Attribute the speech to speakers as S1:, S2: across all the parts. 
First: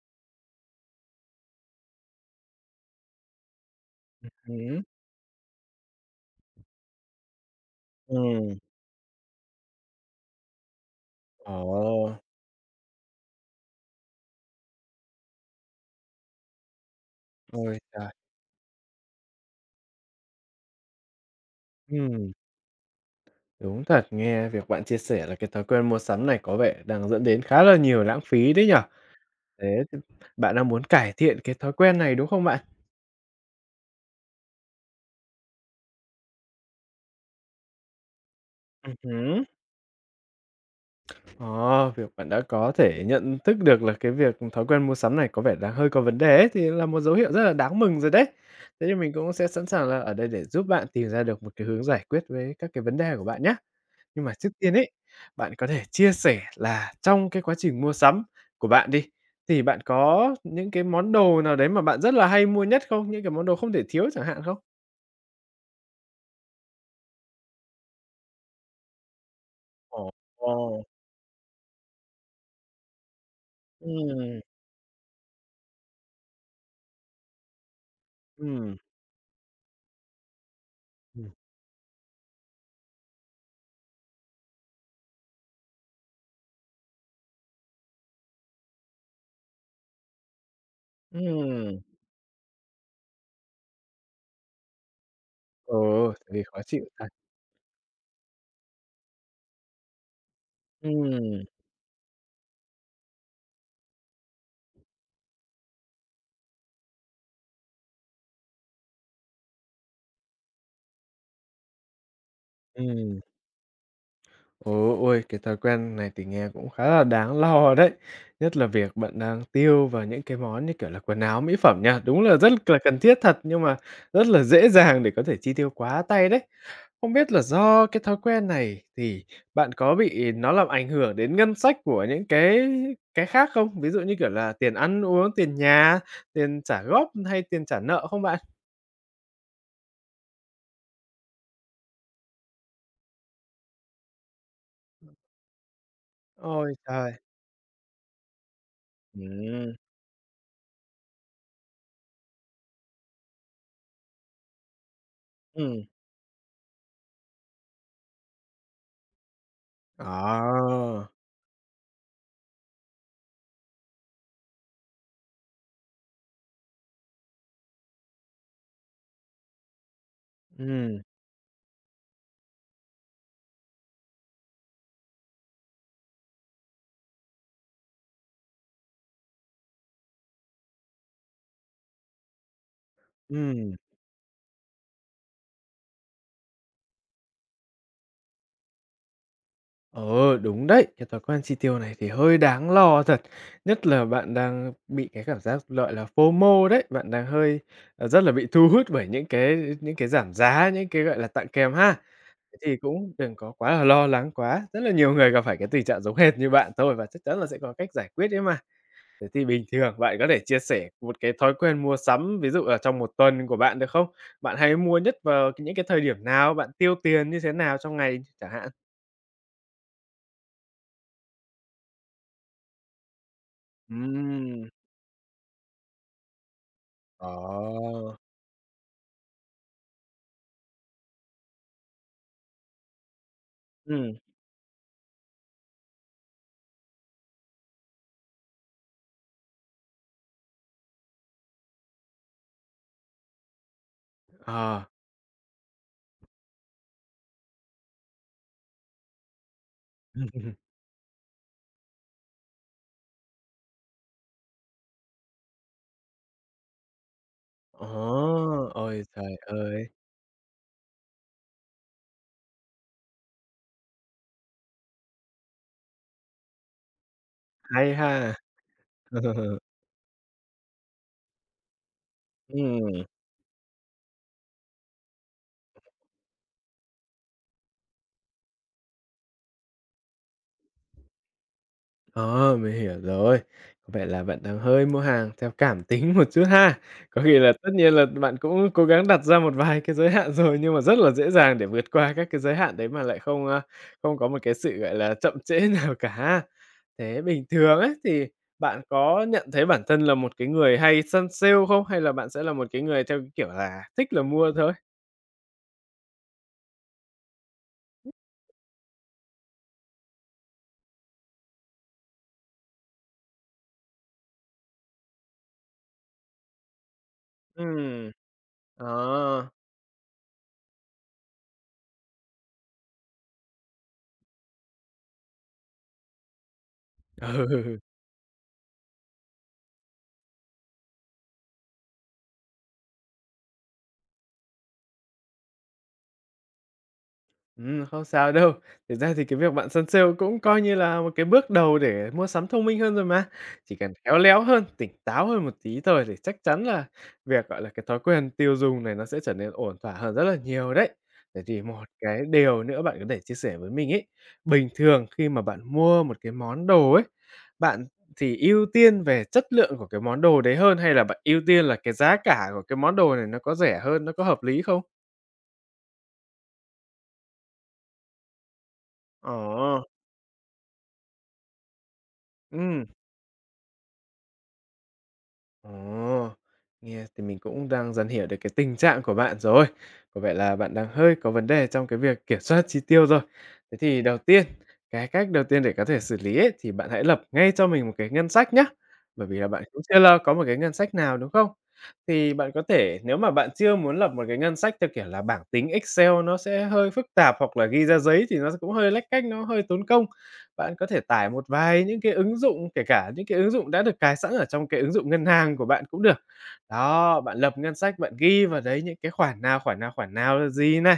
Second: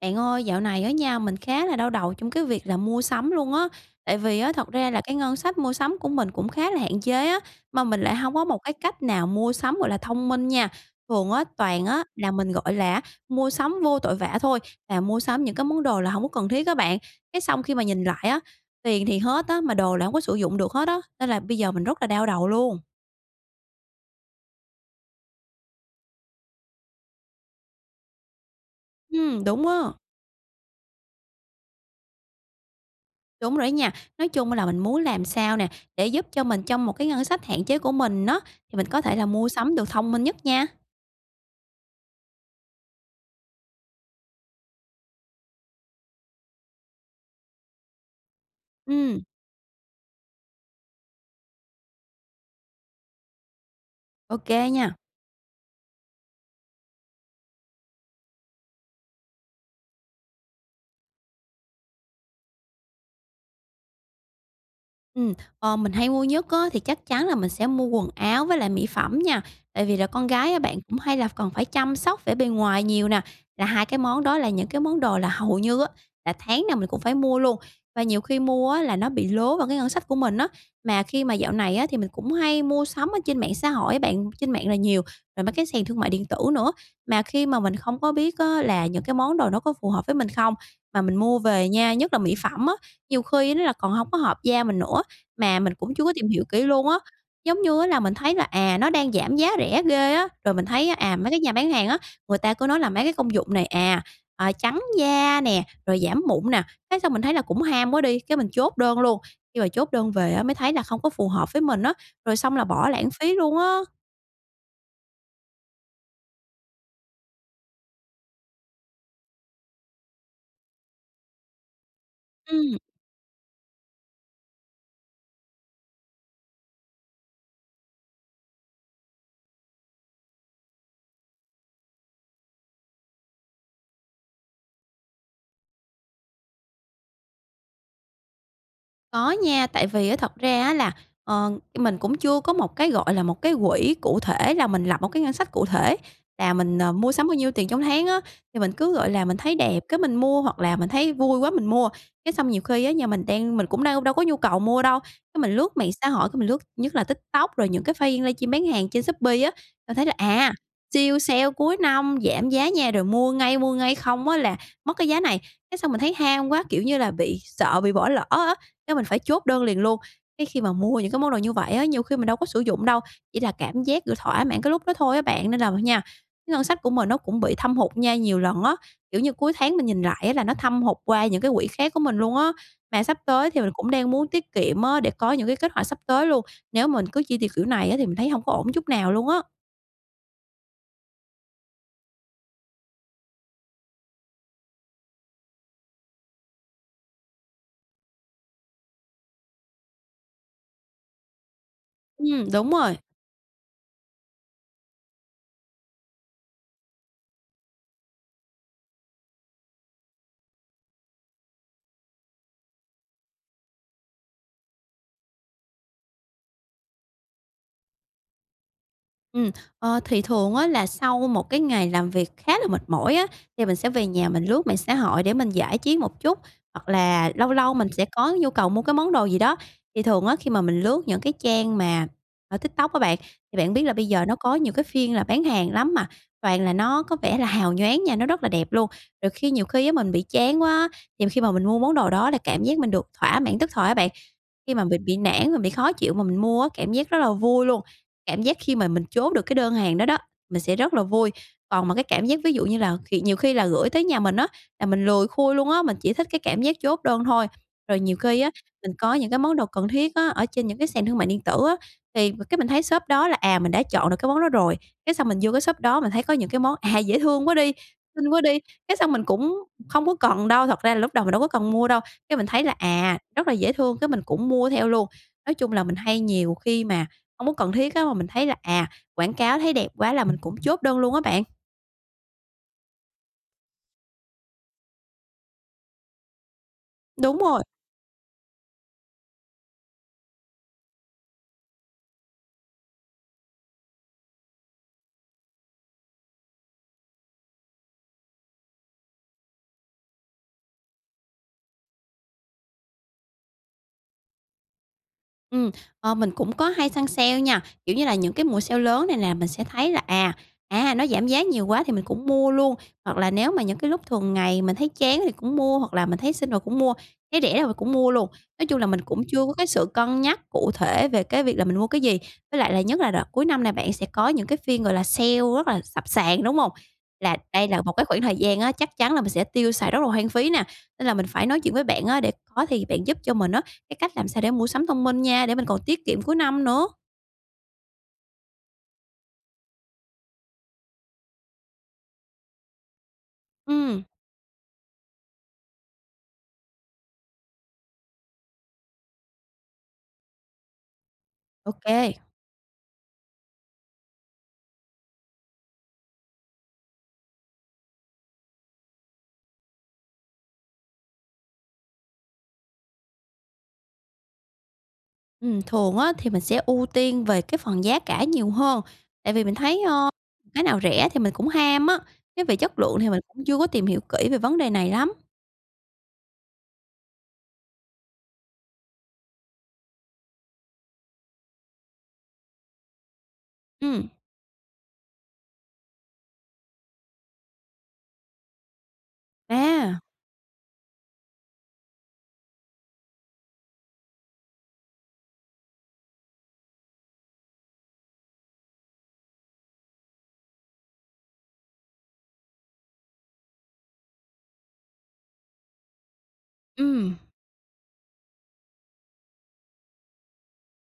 S1: Bạn ơi, dạo này ở nhà mình khá là đau đầu trong cái việc là mua sắm luôn á. Tại vì á, thật
S2: Ừm,
S1: ra là cái ngân sách mua sắm của mình cũng khá là hạn chế á, mà mình lại không có
S2: ừm,
S1: một cái cách nào mua sắm, gọi là, thông minh nha. Thường á, toàn á
S2: ồ,
S1: là mình, gọi là mua sắm vô tội vạ thôi, là mua sắm những cái món đồ là không có cần thiết các bạn. Cái xong khi
S2: ôi
S1: mà nhìn
S2: trời!
S1: lại á, tiền thì hết á, mà đồ là không có sử dụng được hết á, nên là bây giờ mình rất là đau
S2: Ừm,
S1: đầu luôn.
S2: đúng thật, nghe việc bạn chia sẻ là cái thói quen mua sắm này có vẻ đang dẫn đến khá là nhiều lãng phí đấy nhỉ?
S1: Đúng á.
S2: Thế th Bạn đang muốn cải thiện cái thói quen này, đúng không bạn?
S1: Đúng rồi đó nha. Nói chung là mình muốn làm sao nè, để giúp cho mình trong một cái ngân sách hạn chế của mình á, thì mình có thể là
S2: Hứm,
S1: mua sắm được thông minh nhất nha.
S2: ờ, việc bạn đã có thể nhận thức được là cái việc thói quen mua sắm này có vẻ là hơi có vấn đề ấy, thì là một dấu hiệu rất là đáng mừng rồi đấy. Thế thì mình
S1: Ừ,
S2: cũng sẽ sẵn sàng là ở đây để giúp bạn tìm ra được một cái hướng giải quyết với các cái vấn đề của bạn nhá. Nhưng mà trước
S1: ok
S2: tiên ấy,
S1: nha.
S2: bạn có thể chia sẻ là trong cái quá trình mua sắm của bạn đi, thì bạn có những cái món đồ nào đấy mà bạn rất là hay mua nhất không? Những cái món đồ không thể thiếu chẳng hạn không?
S1: Ừm, mình hay mua nhất á thì chắc chắn là mình sẽ mua quần áo với lại mỹ phẩm nha, tại vì là
S2: Ồ,
S1: con
S2: ồ,
S1: gái á bạn cũng hay là còn phải chăm sóc vẻ bề ngoài nhiều nè, là hai cái món đó
S2: ừm,
S1: là những cái món đồ là hầu như á là tháng nào mình cũng phải mua luôn. Và nhiều khi mua
S2: ừm,
S1: á là nó bị lố vào cái ngân sách của mình á, mà khi
S2: ừm,
S1: mà dạo này á thì mình cũng hay mua sắm ở trên mạng xã hội á bạn, trên mạng là nhiều, rồi mấy cái sàn thương mại điện tử nữa. Mà khi mà mình không có biết á là những cái món đồ nó có phù hợp với mình không, mà mình mua về
S2: ừm,
S1: nha, nhất là mỹ phẩm á, nhiều khi nó là còn không có hợp da mình nữa, mà mình
S2: ừ,
S1: cũng chưa có
S2: tại
S1: tìm
S2: vì
S1: hiểu
S2: khó
S1: kỹ
S2: chịu
S1: luôn á,
S2: thật.
S1: giống như á là mình thấy là, à, nó đang giảm giá rẻ ghê á, rồi mình thấy à, mấy cái
S2: Ừm,
S1: nhà bán hàng á, người ta cứ nói là mấy cái công dụng này, à, trắng da nè, rồi giảm mụn nè, cái xong mình thấy là cũng ham quá đi, cái mình chốt đơn luôn. Khi mà chốt đơn về á mới thấy là không có phù hợp với mình á, rồi xong là bỏ lãng
S2: ừm.
S1: phí luôn á.
S2: Ồ, ôi, cái thói quen này thì nghe cũng khá là đáng lo đấy. Nhất là việc bạn đang tiêu vào những cái món như kiểu là quần áo, mỹ phẩm nha. Đúng là rất
S1: Ừm.
S2: là cần thiết thật, nhưng mà rất là dễ dàng để có thể chi tiêu quá tay đấy. Không biết là do cái thói quen này thì bạn có bị nó làm ảnh hưởng đến ngân sách của những cái khác không? Ví dụ như kiểu là tiền ăn uống, tiền nhà, tiền trả góp hay tiền trả nợ không bạn?
S1: Có nha, tại vì á thật ra á là, ờ, mình cũng chưa có một cái, gọi là, một cái quỹ cụ thể là mình lập một cái ngân sách cụ thể là
S2: Ôi
S1: mình,
S2: trời!
S1: mua sắm bao nhiêu tiền trong tháng á, thì mình cứ, gọi
S2: ừ
S1: là, mình thấy đẹp cái mình mua hoặc là mình thấy vui quá mình mua. Cái xong nhiều khi á nhà mình đang mình cũng đang đâu có nhu cầu mua đâu, cái mình lướt
S2: ừm.
S1: mạng xã hội, cái mình lướt nhất là TikTok rồi những cái fan livestream bán hàng trên Shopee á, là thấy là, à,
S2: Ờ,
S1: siêu sale cuối năm giảm giá nha, rồi mua ngay, không á là mất cái giá này. Cái xong mình thấy ham quá, kiểu như là, bị sợ bị bỏ lỡ á, cái mình phải chốt đơn liền luôn. Cái khi mà
S2: ừ,
S1: mua những cái món đồ như vậy á, nhiều khi mình đâu có sử dụng đâu, chỉ là cảm giác được thỏa mãn cái lúc đó thôi á bạn. Nên là nha, cái ngân sách của mình nó cũng bị thâm hụt nha, nhiều lần á, kiểu như, cuối tháng mình nhìn lại á là nó thâm hụt qua những cái quỹ khác của mình luôn á. Mà sắp tới thì mình
S2: ừm.
S1: cũng đang muốn tiết kiệm á, để có những cái kế hoạch sắp tới luôn. Nếu mình cứ chi tiêu kiểu này á thì mình thấy không có ổn chút nào luôn á.
S2: Ờ, đúng đấy, cái thói quen chi tiêu này thì hơi đáng lo thật, nhất là bạn đang bị cái cảm giác, gọi là, FOMO đấy, bạn đang hơi, rất là bị thu hút bởi những cái giảm giá, những cái, gọi là, tặng kèm ha. Thế
S1: Đúng
S2: thì
S1: rồi.
S2: cũng đừng có quá là lo lắng quá, rất là nhiều người gặp phải cái tình trạng giống hệt như bạn thôi và chắc chắn là sẽ có cách giải quyết đấy mà. Thế thì bình thường bạn có thể chia sẻ một cái thói quen mua sắm, ví dụ ở trong một tuần của bạn được không? Bạn hay mua nhất vào những cái thời điểm nào? Bạn tiêu tiền như thế nào trong ngày chẳng hạn?
S1: Ừm, thì thường á là sau một cái ngày làm việc khá là mệt mỏi á, thì mình sẽ về nhà mình
S2: Ừm.
S1: lướt mạng xã hội để mình giải trí một chút, hoặc là
S2: Ờ,
S1: lâu lâu mình sẽ có nhu cầu mua cái món đồ gì đó. Thì thường á khi mà mình lướt những cái trang mà ở TikTok các bạn, thì bạn biết là bây
S2: ừm,
S1: giờ nó có nhiều cái phiên là bán hàng lắm mà, toàn là nó có vẻ là hào nhoáng nha, nó rất là đẹp luôn. Rồi khi nhiều khi á mình bị chán quá thì khi mà mình mua món đồ đó là cảm giác mình được thỏa mãn tức thời á bạn. Khi
S2: ờ.
S1: mà mình bị nản, mình bị khó chịu mà mình mua á, cảm giác rất là vui luôn. Cảm giác khi mà mình chốt được cái đơn hàng đó đó, mình sẽ rất là vui. Còn mà cái cảm giác ví dụ như là khi nhiều khi là gửi tới nhà mình á, là mình lười khui luôn á, mình chỉ thích cái cảm giác chốt đơn thôi.
S2: Ồ,
S1: Rồi nhiều khi á, mình
S2: ôi
S1: có những
S2: trời
S1: cái món đồ
S2: ơi,
S1: cần thiết á, ở trên những cái sàn thương mại điện tử á, thì cái mình thấy shop đó là, à, mình đã chọn được cái món đó rồi, cái xong mình vô cái shop đó mình thấy có những cái món, à, dễ thương quá đi,
S2: hay
S1: xinh
S2: ha!
S1: quá đi, cái xong mình cũng không có cần đâu, thật ra là lúc đầu mình đâu có cần mua đâu, cái mình thấy là,
S2: Ừm.
S1: à, rất là dễ thương, cái mình cũng mua theo luôn. Nói chung là mình hay nhiều khi mà không có cần thiết á, mà mình thấy là, à, quảng cáo thấy đẹp quá là mình cũng chốt đơn luôn á bạn.
S2: Ờ, mình hiểu rồi. Có vẻ là bạn đang hơi mua hàng theo cảm tính một chút ha. Có khi
S1: Đúng
S2: là
S1: rồi.
S2: tất nhiên là bạn cũng cố gắng đặt ra một vài cái giới hạn rồi, nhưng mà rất là dễ dàng để vượt qua các cái giới hạn đấy mà lại không không có một cái sự, gọi là, chậm trễ nào cả. Thế bình thường ấy, thì bạn có nhận thấy bản thân là một cái người hay săn sale không? Hay là bạn sẽ là một cái người theo cái kiểu là thích là mua thôi?
S1: Ừm, mình cũng có hay săn sale nha, kiểu như là, những cái mùa sale lớn này nè, mình sẽ thấy là, à, nó giảm giá nhiều quá thì mình cũng mua luôn, hoặc là nếu mà những cái lúc thường ngày mình thấy chán thì cũng mua, hoặc là mình thấy xinh rồi cũng mua, thấy rẻ rồi cũng
S2: Ừm.
S1: mua luôn. Nói chung là mình cũng chưa
S2: Ờ.
S1: có cái sự cân nhắc cụ thể về cái việc là mình mua cái gì. Với lại là nhất là đợt cuối năm này bạn sẽ có những cái phiên, gọi là, sale rất là sập sàn, đúng không? Là đây
S2: Ừ.
S1: là một cái khoảng thời gian á, chắc chắn là mình sẽ tiêu xài rất là hoang phí nè, nên là mình phải nói chuyện với bạn á để có thì bạn giúp cho mình á, cái cách làm sao để mua sắm thông minh nha, để mình còn tiết kiệm cuối năm nữa.
S2: Không sao đâu. Thực ra thì cái việc bạn săn sale cũng coi như là một cái bước đầu để mua sắm thông minh hơn rồi mà. Chỉ cần
S1: Ừm,
S2: khéo léo hơn, tỉnh táo hơn một tí thôi thì chắc chắn là việc, gọi là, cái thói quen tiêu dùng này nó sẽ trở nên ổn thỏa hơn rất là nhiều đấy. Vậy thì
S1: ok,
S2: một
S1: kê.
S2: cái điều nữa bạn có thể chia sẻ với mình ấy, bình thường khi mà bạn mua một cái món đồ ấy, bạn thì ưu tiên về chất lượng của cái món đồ đấy hơn hay là bạn ưu tiên là cái giá cả của cái món đồ này nó có rẻ hơn, nó có hợp lý không?
S1: Thường á thì mình sẽ ưu tiên về cái phần giá cả nhiều hơn, tại vì mình
S2: Ồ,
S1: thấy, cái nào rẻ thì mình cũng ham á, cái về chất
S2: ừm.
S1: lượng thì mình cũng chưa có tìm hiểu kỹ về vấn đề này lắm.
S2: Ồ, nghe thì mình cũng đang dần hiểu được cái tình trạng của bạn rồi. Có vẻ là bạn đang hơi có vấn đề trong cái việc kiểm soát chi tiêu rồi. Thế thì
S1: Ừm,
S2: đầu tiên, cái cách đầu tiên để có thể xử lý ấy, thì bạn hãy lập ngay cho mình một cái ngân sách nhá. Bởi vì là bạn cũng chưa
S1: à,
S2: lo có một cái ngân sách nào đúng không? Thì bạn có thể nếu mà bạn chưa muốn lập một cái ngân sách theo kiểu là bảng tính Excel nó sẽ hơi phức tạp hoặc là ghi ra giấy thì nó cũng hơi lách cách, nó hơi tốn công. Bạn có thể tải một vài những cái ứng dụng, kể cả những cái ứng dụng đã được cài sẵn ở trong cái ứng dụng ngân hàng của bạn cũng được.
S1: ừm.
S2: Đó, bạn lập ngân sách, bạn ghi vào đấy những cái khoản nào, khoản nào, khoản nào là gì này.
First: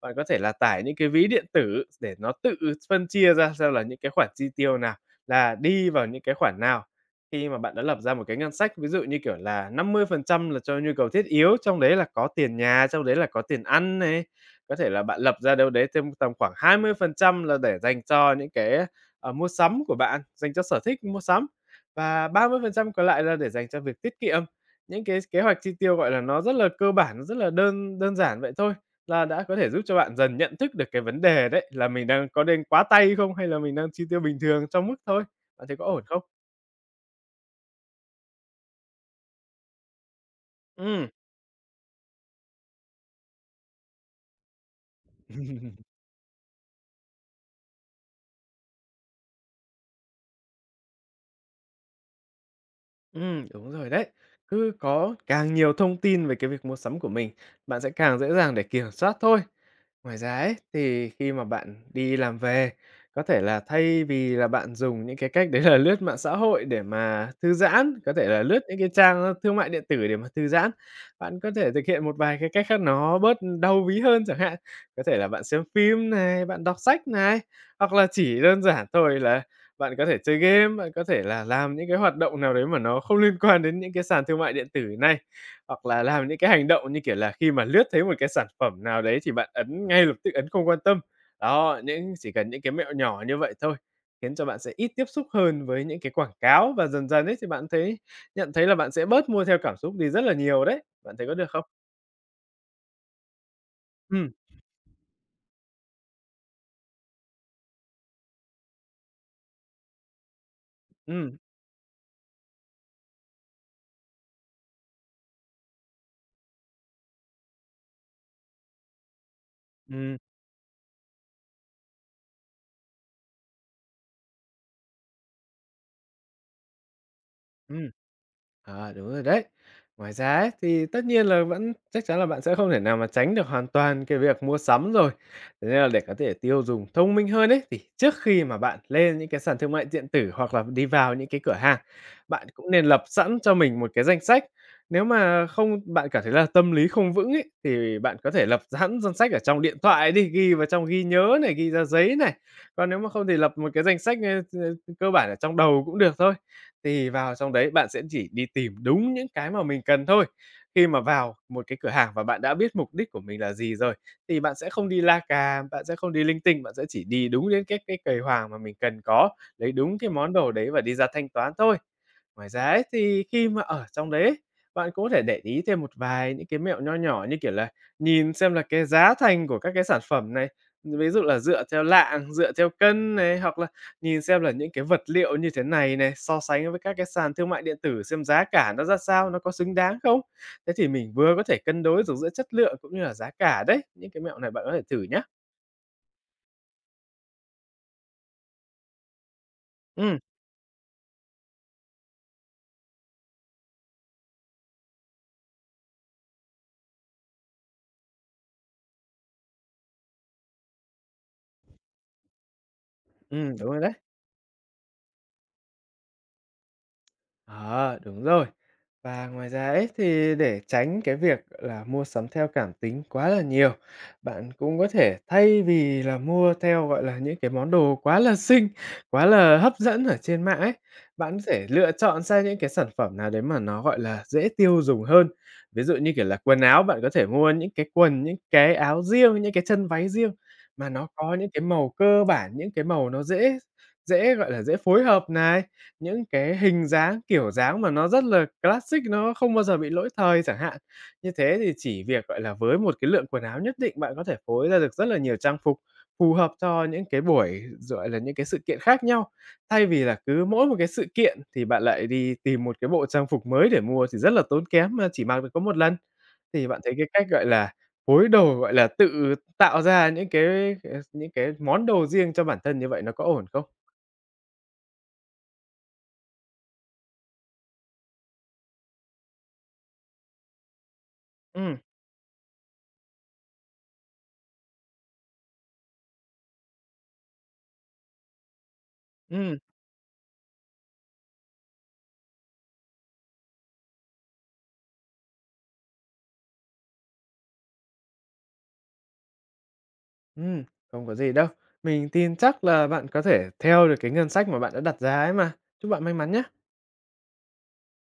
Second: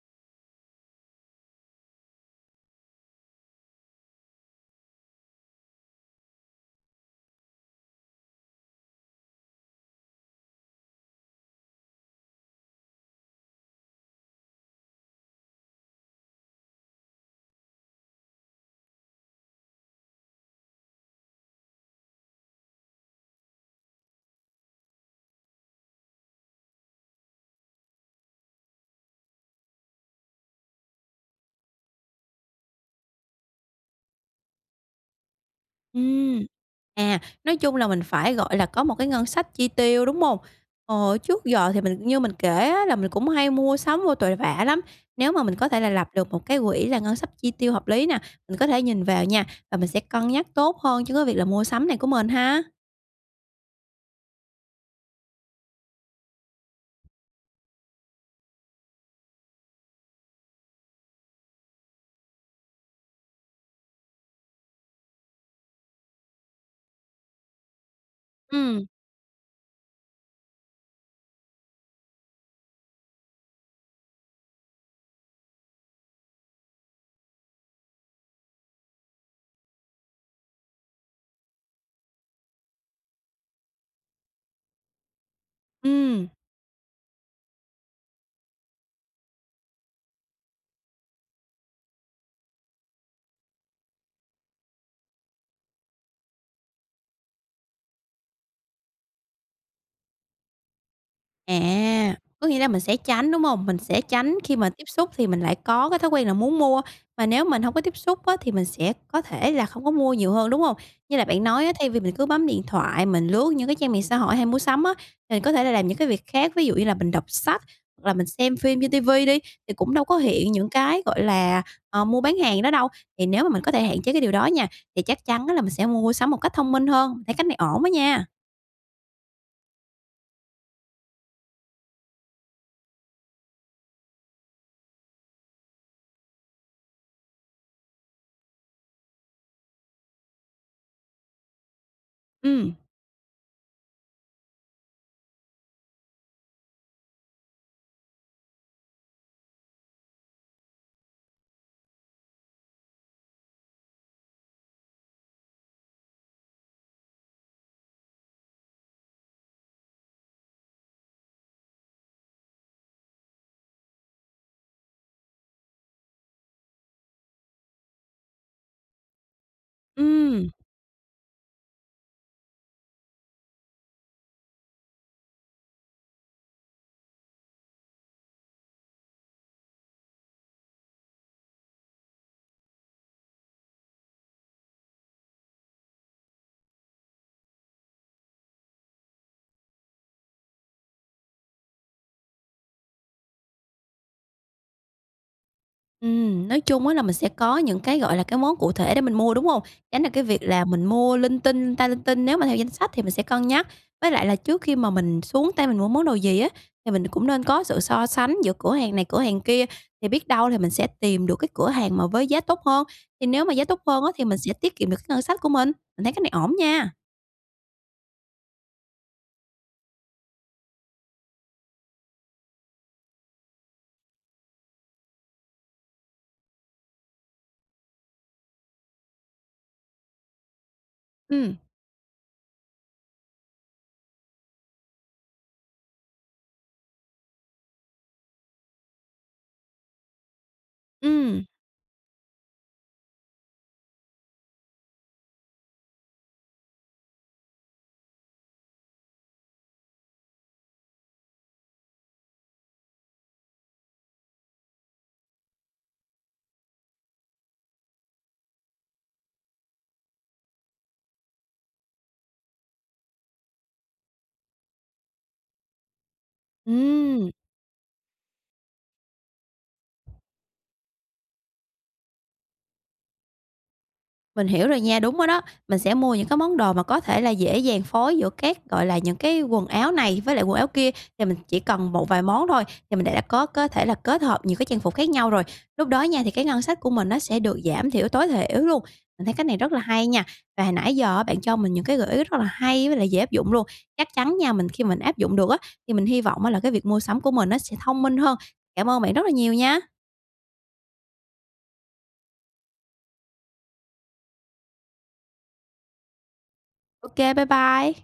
S2: Bạn có thể là tải những cái ví điện tử để nó tự phân chia ra xem là những cái khoản chi tiêu nào là đi vào những cái khoản nào. Khi mà bạn đã lập ra một cái ngân sách, ví dụ như kiểu là 50% là cho nhu cầu thiết yếu, trong đấy là có tiền nhà, trong đấy là có tiền ăn này. Có thể là bạn lập ra đâu đấy thêm tầm khoảng 20% là để dành cho những cái mua sắm của bạn, dành cho sở thích mua sắm và 30% còn lại là để dành cho việc tiết kiệm. Những cái kế hoạch chi tiêu, gọi là, nó rất là cơ bản, nó rất là đơn đơn giản vậy thôi là đã có thể giúp cho bạn dần nhận thức được cái vấn đề đấy, là mình đang có nên quá tay không hay là mình đang chi tiêu bình thường trong mức thôi. Bạn thấy có ổn không?
S1: Ừm. À, nói chung là mình phải, gọi là, có một cái ngân sách chi tiêu, đúng hông?
S2: Ừm.
S1: Ờ, trước giờ thì mình như mình kể á là mình cũng hay mua sắm vô tội vạ lắm. Nếu mà mình có thể là lập được một cái quỹ là ngân sách chi tiêu hợp lý nè, mình có thể nhìn vào nha, và mình sẽ cân nhắc tốt hơn cho cái việc là mua sắm này của mình ha.
S2: Ừ, đúng rồi đấy. Cứ có càng nhiều thông tin về cái việc mua sắm của mình, bạn sẽ càng dễ dàng để kiểm soát thôi. Ngoài ra ấy, thì khi mà bạn đi làm về, có thể là thay vì là bạn dùng những cái cách đấy là lướt mạng xã hội để mà thư giãn, có thể là lướt những
S1: Ừm,
S2: cái trang, thương mại điện tử để mà thư giãn, bạn có thể thực hiện một vài cái cách khác nó bớt đau ví hơn chẳng hạn. Có thể là bạn xem phim này, bạn đọc sách này, hoặc là chỉ đơn giản thôi là bạn có thể chơi game, bạn có thể là làm những cái hoạt động nào đấy mà nó không liên quan đến những cái sàn thương mại điện tử này, hoặc là làm
S1: ừm.
S2: những cái hành động, như kiểu là, khi mà lướt thấy một cái sản phẩm nào đấy thì bạn ấn ngay lập tức, ấn không quan tâm. Đó, những chỉ cần những cái mẹo nhỏ như vậy thôi, khiến cho bạn sẽ ít tiếp xúc hơn với những cái quảng cáo và dần dần ấy thì bạn thấy nhận thấy là bạn sẽ bớt mua theo cảm xúc đi rất là nhiều đấy. Bạn thấy có được không?
S1: À, có nghĩa là mình sẽ tránh, đúng hông? Mình sẽ
S2: Ừm,
S1: tránh khi mà tiếp xúc thì mình lại có cái thói quen là muốn mua, mà nếu mình hông có tiếp xúc á, thì mình sẽ có thể là không có mua nhiều hơn, đúng hông? Như là
S2: ừm,
S1: bạn nói á, thay vì mình cứ bấm điện thoại, mình lướt những cái trang mạng xã hội hay mua sắm á, mình có thể là làm những cái việc khác, ví dụ như là mình đọc sách hoặc là mình xem phim trên ti vi đi, thì cũng đâu
S2: ừm,
S1: có hiện những cái, gọi là, mua bán hàng đó đâu. Thì nếu mà mình có thể hạn chế cái điều đó nha, thì chắc chắn á là mình sẽ mua sắm một cách thông minh hơn, thấy cách này ổn
S2: ừm.
S1: á nha.
S2: À, đúng rồi đấy. Ngoài ra ấy, thì tất nhiên là vẫn chắc chắn là bạn sẽ không thể nào mà tránh được hoàn toàn cái việc mua sắm rồi. Thế nên là để có thể tiêu dùng thông minh hơn ấy, thì trước khi mà bạn lên những cái sàn thương mại điện tử hoặc là đi vào những cái cửa hàng, bạn cũng
S1: Ừm,
S2: nên lập sẵn cho mình một cái danh sách. Nếu mà không bạn cảm thấy là tâm lý không vững ấy, thì bạn có thể lập sẵn danh sách ở trong điện thoại đi, ghi vào trong ghi nhớ này, ghi ra giấy này. Còn nếu mà không thì lập một cái danh sách, cơ bản ở trong đầu cũng được thôi thì vào trong đấy bạn sẽ chỉ đi tìm đúng những cái mà mình cần thôi. Khi mà vào một cái cửa hàng và bạn đã biết mục đích của mình là gì rồi, thì bạn sẽ không đi la cà, bạn sẽ không đi linh tinh, bạn sẽ chỉ đi đúng đến cái quầy hàng mà mình cần có, lấy đúng cái món
S1: ừm.
S2: đồ đấy và đi ra thanh toán thôi. Ngoài ra ấy, thì khi mà ở trong đấy ấy, bạn cũng có thể để ý thêm một vài những cái mẹo nho nhỏ như kiểu là nhìn xem là cái giá thành của các cái sản phẩm này, ví dụ là dựa theo lạng, dựa theo cân này, hoặc là nhìn xem là những cái vật liệu như thế này này, so sánh với các cái sàn thương mại điện tử xem giá cả nó ra sao, nó có xứng đáng không? Thế thì mình vừa có thể cân đối được giữa chất lượng cũng như là giá cả đấy. Những cái mẹo này bạn có thể thử nhá.
S1: Nói chung á là mình sẽ có những cái, gọi là, cái món cụ thể để mình mua, đúng hông? Tránh được
S2: Ừm,
S1: cái việc là mình mua linh tinh, linh ta linh tinh, nếu mà theo danh sách thì mình sẽ cân nhắc. Với lại là trước khi mà mình xuống tay mình mua món đồ gì á, thì mình cũng nên có sự so sánh giữa cửa hàng này, cửa hàng kia, thì biết đâu thì mình sẽ tìm được cái cửa hàng mà với giá tốt hơn. Thì nếu mà giá
S2: đúng rồi
S1: tốt
S2: đấy.
S1: hơn á, thì mình sẽ tiết kiệm được cái ngân sách của mình. Mình thấy cái này ổn nha.
S2: Ờ, đúng rồi. Và ngoài ra ấy, thì để tránh cái việc, là, mua sắm theo cảm tính quá là nhiều, bạn cũng có thể thay vì là mua theo, gọi là, những cái món đồ quá là xinh, quá là hấp dẫn ở trên mạng ấy, bạn có
S1: Ừm,
S2: thể lựa chọn sang những cái sản phẩm nào đấy mà nó, gọi là, dễ tiêu dùng hơn. Ví dụ như, kiểu là, quần áo, bạn có thể mua những cái quần, những cái áo riêng, những cái chân váy riêng mà nó có
S1: ừm,
S2: những cái màu cơ bản, những cái màu nó dễ dễ, gọi là, dễ phối hợp này. Những cái hình dáng, kiểu dáng mà nó rất là classic, nó không bao giờ bị lỗi thời chẳng hạn. Như thế thì chỉ việc, gọi là, với một cái lượng quần áo nhất định bạn có thể phối ra được rất là nhiều trang phục phù hợp cho những cái buổi, gọi là, những cái sự kiện khác nhau. Thay vì là cứ mỗi một cái sự kiện thì bạn lại đi tìm một cái bộ trang phục mới để mua thì rất là tốn kém mà chỉ mặc được có một lần. Thì bạn thấy cái cách,
S1: ừm.
S2: gọi là, phối đồ, gọi là, tự tạo ra những cái, những cái món đồ riêng cho bản thân như vậy nó có ổn không?
S1: Mình hiểu rồi nha, đúng rồi đó. Mình sẽ mua những cái món đồ mà có thể là dễ dàng phối giữa các, gọi là, những cái quần áo này với lại quần áo kia, thì mình chỉ
S2: Ừm,
S1: cần một vài món thôi, thì mình đã có thể là kết hợp nhiều cái trang phục khác nhau rồi. Lúc đó nha, thì cái ngân sách của mình nó sẽ được giảm thiểu tối thiểu luôn. Mình thấy cái này
S2: ừm.
S1: rất là hay nha. Và hồi nãy giờ á, bạn cho mình những cái gợi ý rất là hay với lại dễ áp dụng luôn. Chắc chắn nha, mình khi mình áp dụng được á, thì mình hy vọng á là cái việc mua sắm của mình nó sẽ thông minh hơn. Cảm ơn bạn rất là nhiều nha.
S2: Ừm, không có gì đâu. Mình tin chắc là bạn có thể theo được cái ngân sách mà bạn đã đặt ra ấy mà. Chúc bạn may mắn nhé
S1: Ok, bye bye.